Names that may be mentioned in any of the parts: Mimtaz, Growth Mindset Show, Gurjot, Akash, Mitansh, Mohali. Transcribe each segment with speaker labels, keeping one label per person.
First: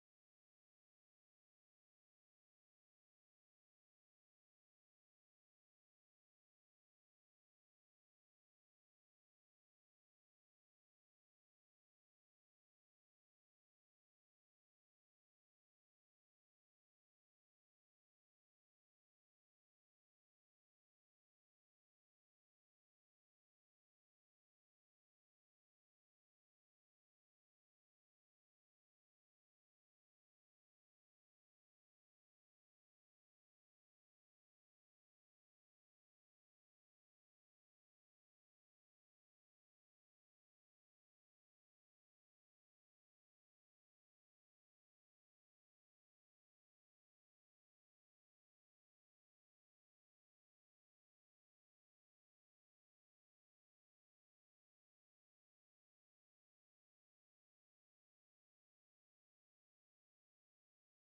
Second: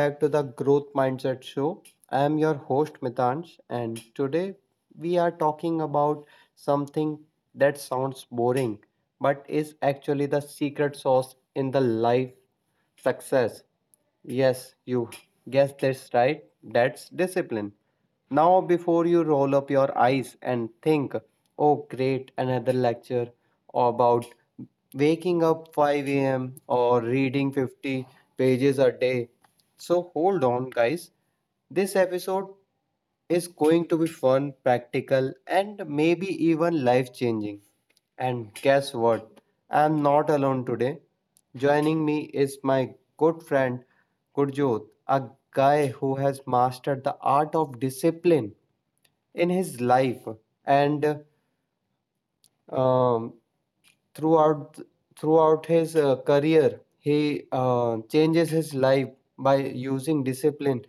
Speaker 1: back to the Growth Mindset Show. I am your host Mitansh, and today we are talking about something that sounds boring but is actually the secret sauce in the life success. Yes, you guessed this right. That's discipline. Now, before you roll up your eyes and think, oh, great, another lecture about waking up 5 a.m. or reading 50 pages a day. So, hold on, guys. This episode is going to be fun, practical, and maybe even life changing. And guess what? I'm not alone today. Joining me is my good friend Gurjot, a guy who has mastered the art of discipline in his life and um, throughout throughout his career he changes his life by using discipline,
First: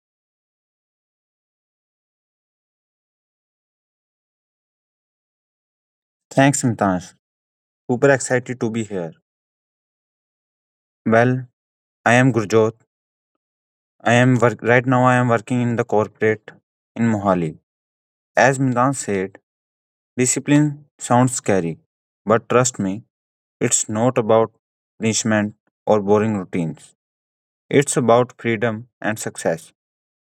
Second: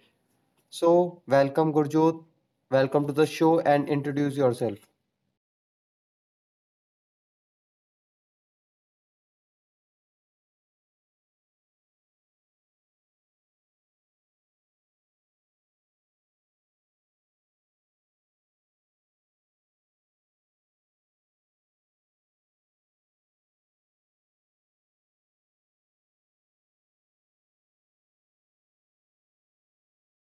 Speaker 1: so welcome Gurjot, welcome to the show and introduce yourself.
Speaker 2: Thanks, Mimtaz. Super excited to be here. Well, I am Gurjot. I am work right now. I am working in the corporate in Mohali. As Mimtaz said, discipline sounds scary, but trust me, it's not about punishment or boring routines. It's about freedom and success.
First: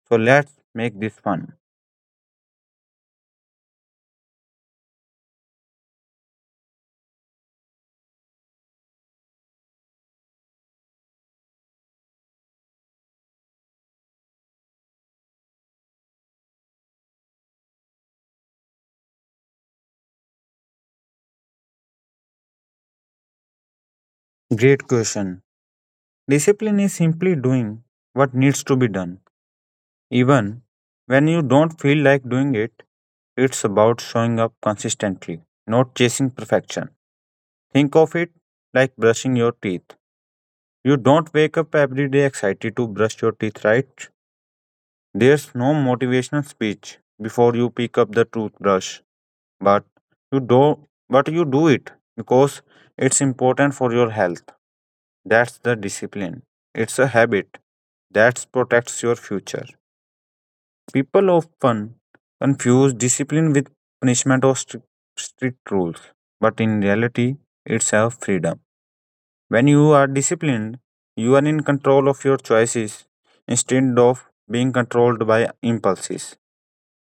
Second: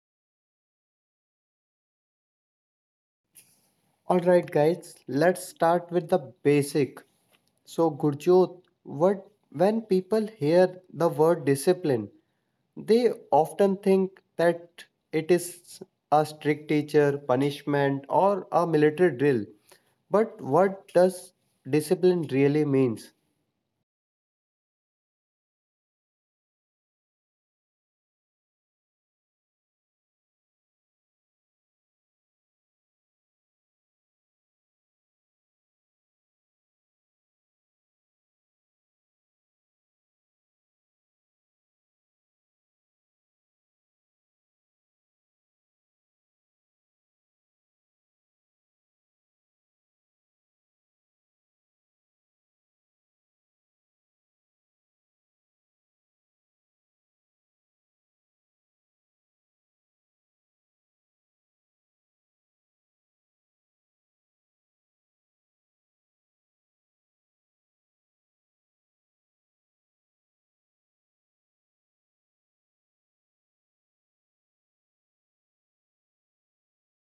Speaker 2: So let's make this fun.
Speaker 1: All right, guys, let's start with the basic. So, Gurjot, what when people hear the word discipline, they often think that it is a strict teacher, punishment, or a military drill. But what does discipline really means?
Speaker 2: Great question. Discipline is simply doing what needs to be done even when you don't feel like doing it. It's about showing up consistently, not chasing perfection. Think of it like brushing your teeth. You don't wake up every day excited to brush your teeth, right? There's no motivational speech before you pick up the toothbrush, but you do it because it's important for your health. That's the discipline. It's a habit that protects your future. People often confuse discipline with punishment or strict rules, but in reality, it's a freedom. When you are disciplined, you are in control of your choices instead of being controlled by impulses.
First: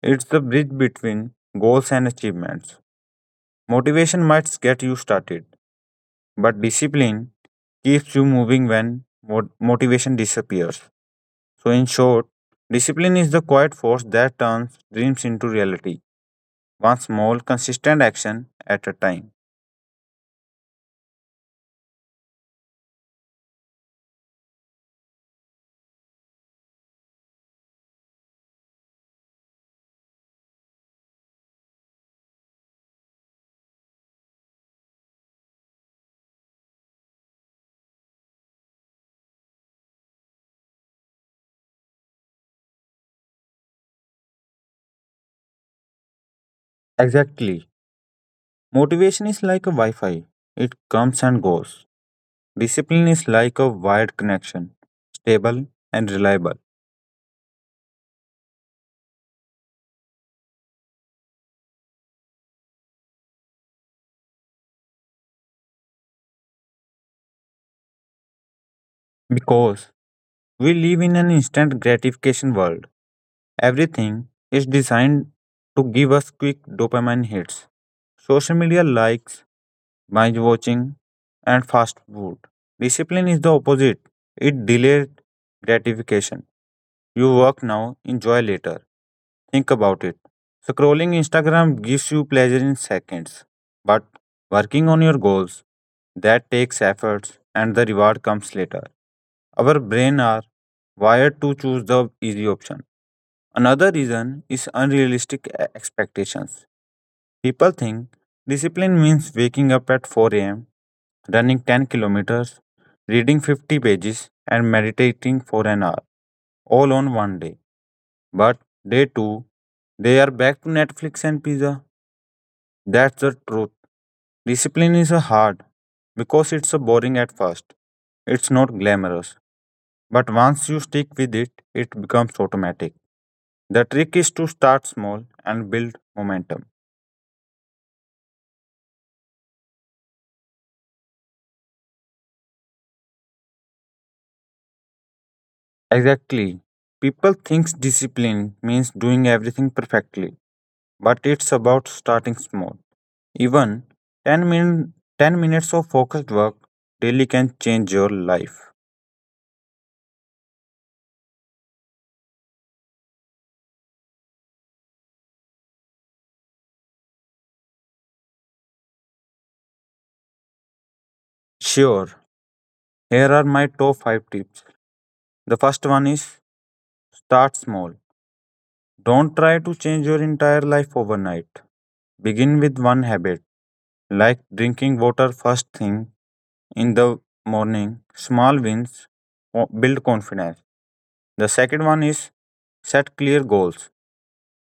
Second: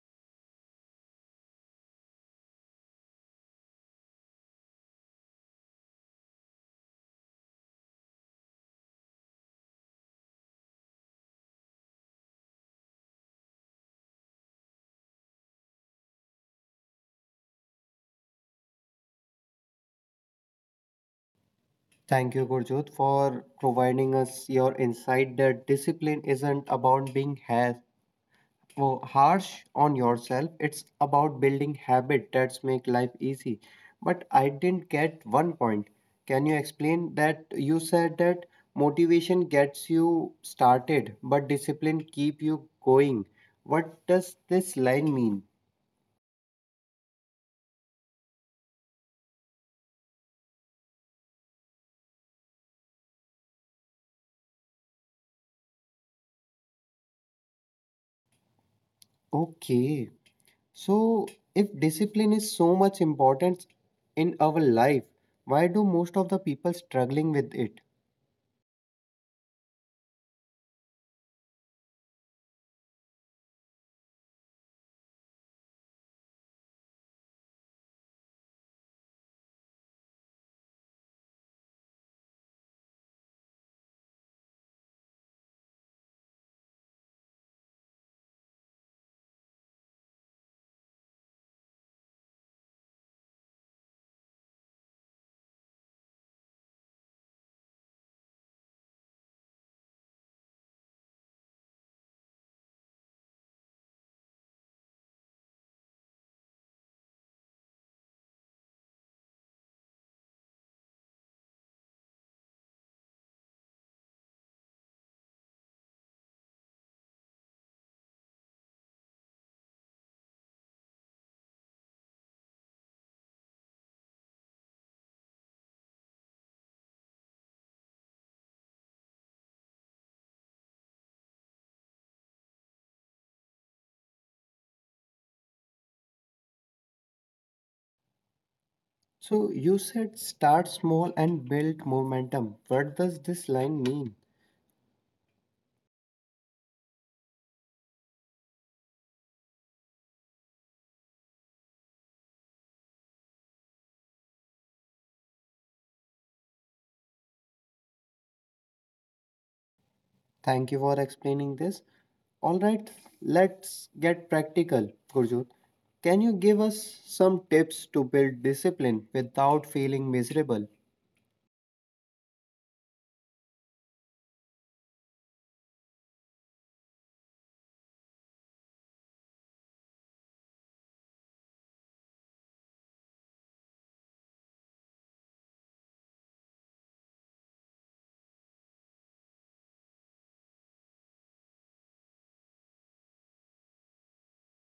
Speaker 2: It's the bridge between goals and achievements. Motivation might get you started, but discipline keeps you moving when motivation disappears. So, in short, discipline is the quiet force that turns dreams into reality, one small consistent action at a time.
Speaker 1: Thank you, Gurjot, for providing us your insight that discipline isn't about being harsh, oh, harsh on yourself. It's about building habit that's make life easy. But I didn't get one point. Can you explain that you said that motivation gets you started, but discipline keep you going. What does this line mean?
Speaker 2: Exactly. Motivation is like a Wi Fi, it comes and goes. Discipline is like a wired connection, stable and reliable.
Speaker 1: Okay. So if discipline is so much important in our life, why do most of the people struggling with it?
Speaker 2: Because we live in an instant gratification world, everything is designed to give us quick dopamine hits. Social media likes, binge watching, and fast food. Discipline is the opposite, it delays gratification. You work now, enjoy later. Think about it. Scrolling Instagram gives you pleasure in seconds, but working on your goals, that takes efforts and the reward comes later. Our brain are wired to choose the easy option. Another reason is unrealistic expectations. People think discipline means waking up at 4 a.m., running 10 kilometers, reading 50 pages, and meditating for an hour all on one day. But day two, they are back to Netflix and pizza. That's the truth. Discipline is a hard because it's a boring at first. It's not glamorous. But once you stick with it, it becomes automatic. The trick is to start small and build momentum.
Speaker 1: So you said start small and build momentum. What does this line mean?
Speaker 2: Exactly. People think discipline means doing everything perfectly, but it's about starting small. Even 10 minutes of focused work daily can change your life.
Speaker 1: Thank you for explaining this. All right, let's get practical, Gurjot. Can you give us some tips to build discipline without feeling miserable?
Speaker 2: Sure, here are my top 5 tips. The first one is start small. Don't try to change your entire life overnight. Begin with one habit, like drinking water first thing in the morning. Small wins build confidence. The second one is set clear goals.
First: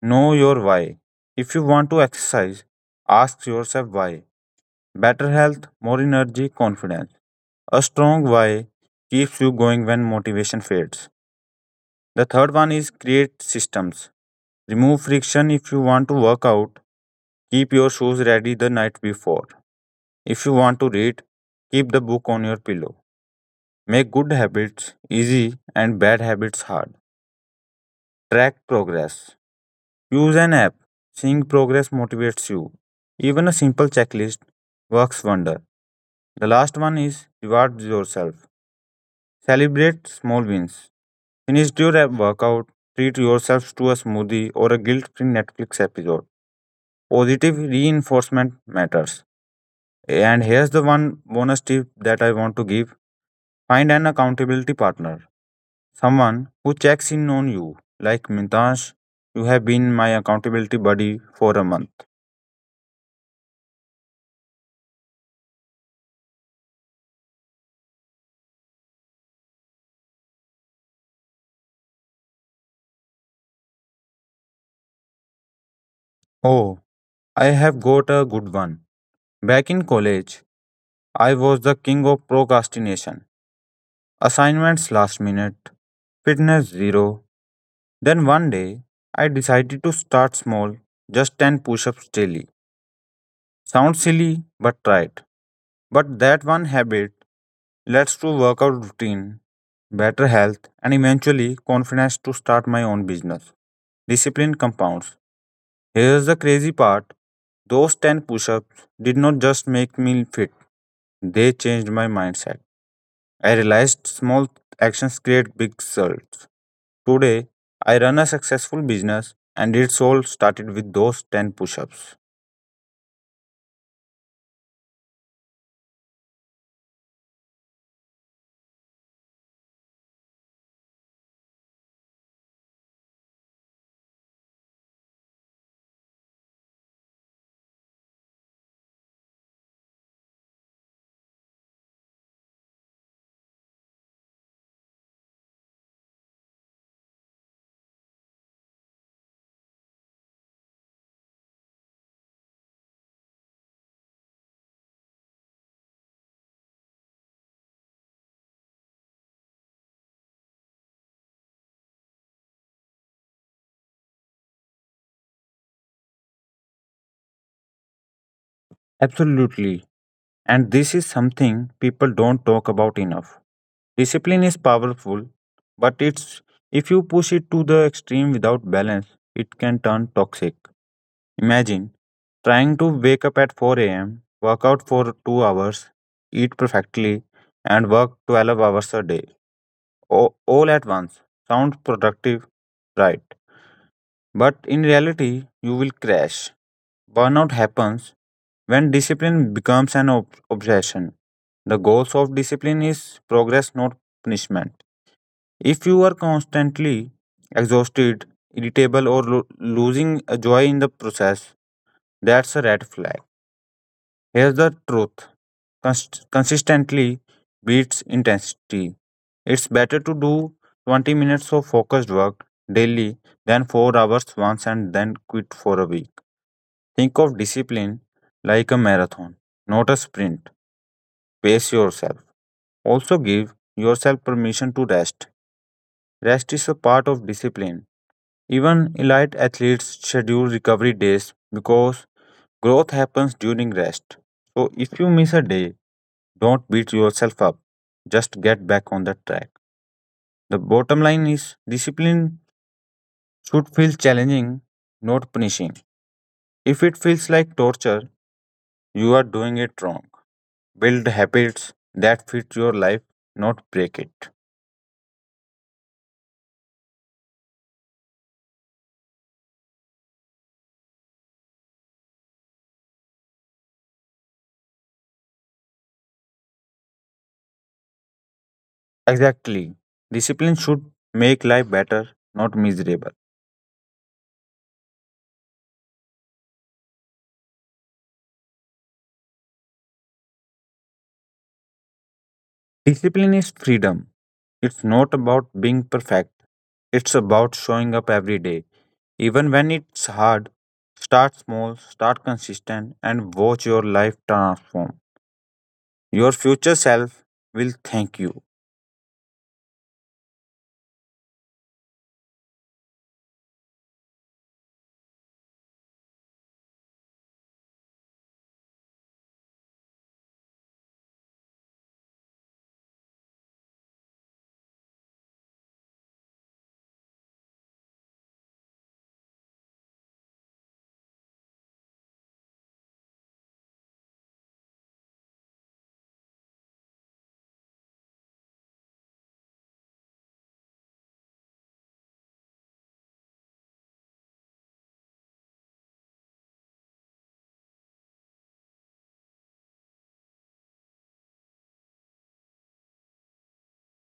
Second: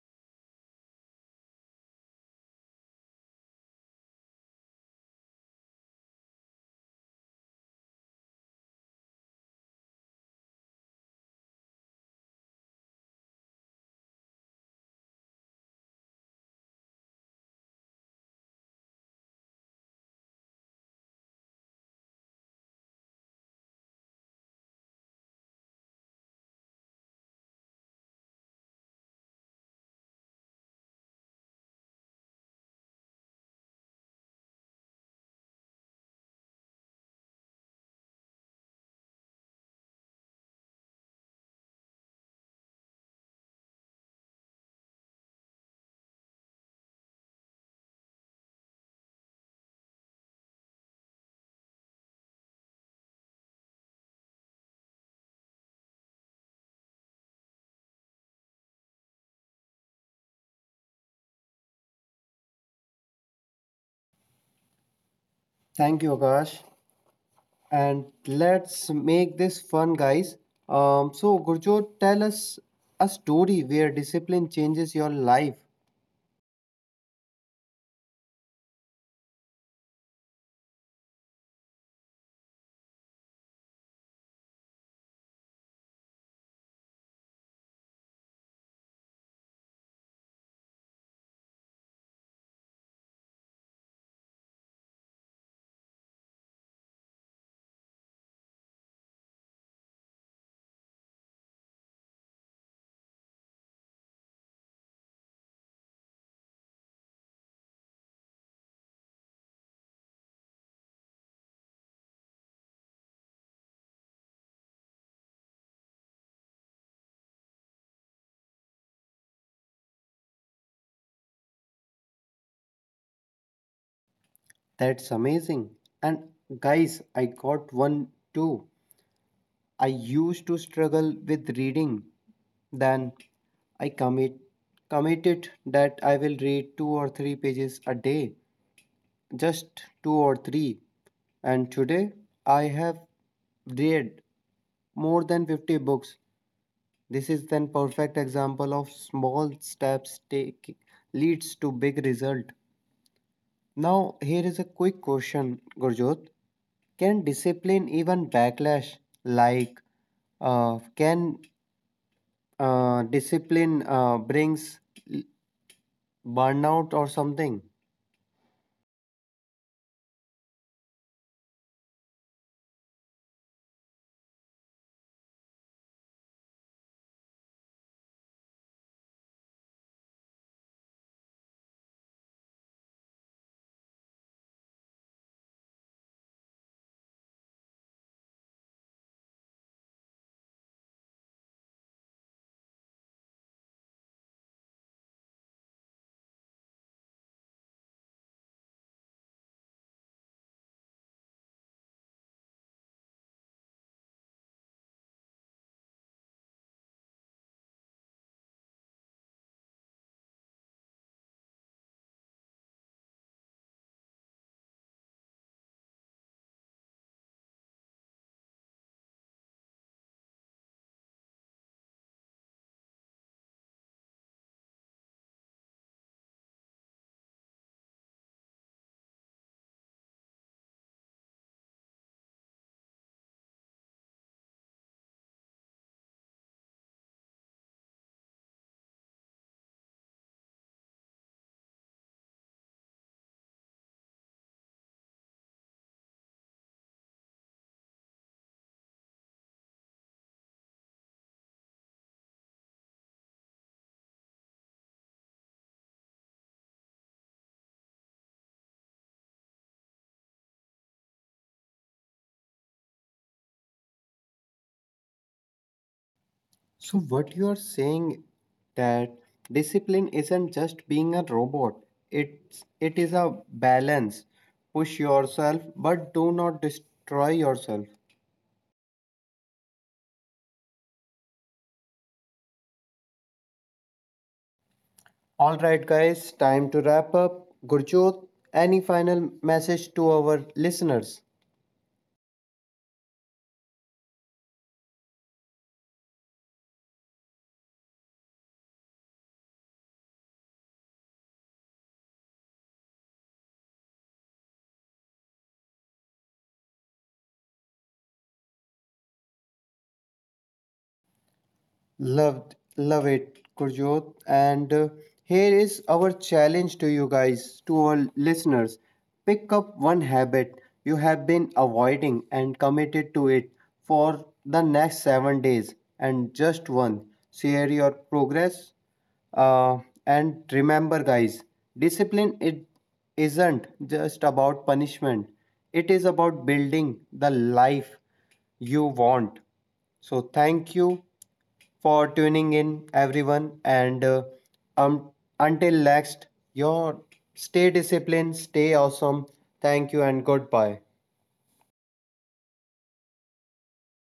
Speaker 2: Know your why. If you want to exercise, ask yourself why. Better health, more energy, confidence. A strong why keeps you going when motivation fades. The third one is create systems. Remove friction if you want to work out. Keep your shoes ready the night before. If you want to read, keep the book on your pillow. Make good habits easy and bad habits hard. Track progress. Use an app. Seeing progress motivates you. Even a simple checklist works wonder. The last one is reward yourself. Celebrate small wins. Finish your workout, treat yourself to a smoothie or a guilt free Netflix episode. Positive reinforcement matters. And here's the one bonus tip that I want to give: find an accountability partner, someone who checks in on you. Like Mintash, you have been my accountability buddy for a month.
Speaker 1: Thank you, Akash. And let's make this fun, guys. So, Gurjot, tell us a story where discipline changes your life.
Speaker 2: Oh, I have got a good one. Back in college, I was the king of procrastination. Assignments last minute, fitness zero. Then one day, I decided to start small, just 10 push ups daily. Sounds silly, but try it. But that one habit leads to workout routine, better health, and eventually confidence to start my own business. Discipline compounds. Here's the crazy part: those 10 push ups did not just make me fit, they changed my mindset. I realized small actions create big results. Today, I run a successful business and it's all started with those 10 push ups.
Speaker 1: That's amazing. And, guys, I got one too. I used to struggle with reading. Then I committed that I will read two or three pages a day, just two or three. And today I have read more than 50 books. This is an perfect example of small steps take leads to big result. Now here is a quick question, Gurjot. Can discipline even backlash, like can discipline brings l- burnout or something.
Speaker 2: Absolutely. And this is something people don't talk about enough. Discipline is powerful, but it's if you push it to the extreme without balance, it can turn toxic. Imagine trying to wake up at 4 a.m., work out for 2 hours, eat perfectly, and work 12 hours a day, all at once. Sounds productive, right? But in reality, you will crash. Burnout happens when discipline becomes an obsession. The goals of discipline is progress, not punishment. If you are constantly exhausted, irritable, or losing a joy in the process, that's a red flag. Here's the truth: consistently beats intensity. It's better to do 20 minutes of focused work daily than 4 hours once and then quit for a week. Think of discipline like a marathon, not a sprint. Pace yourself. Also, give yourself permission to rest. Rest is a part of discipline. Even elite athletes schedule recovery days because growth happens during rest. So, if you miss a day, don't beat yourself up. Just get back on the track. The bottom line is discipline should feel challenging, not punishing. If it feels like torture, you are doing it wrong. Build habits that fit your life, not break it.
Speaker 1: So what you are saying that discipline isn't just being a robot. It is a balance. Push yourself, but do not destroy yourself.
Speaker 2: Exactly. Discipline should make life better, not miserable.
Speaker 1: All right, guys, time to wrap up. Gurjot, any final message to our listeners?
Speaker 2: Discipline is freedom. It's not about being perfect, it's about showing up every day. Even when it's hard, start small, start consistent, and watch your life transform. Your future self will thank you.
Speaker 1: Love it, Gurjot. And here is our challenge to you guys, to our listeners. Pick up one habit you have been avoiding and committed to it for the next 7 days, and just one. Share your progress. Uh, and remember, guys, discipline it isn't just about punishment. It is about building the life you want. So thank you for tuning in, everyone. And um, until next, your stay disciplined, stay awesome. Thank you and goodbye.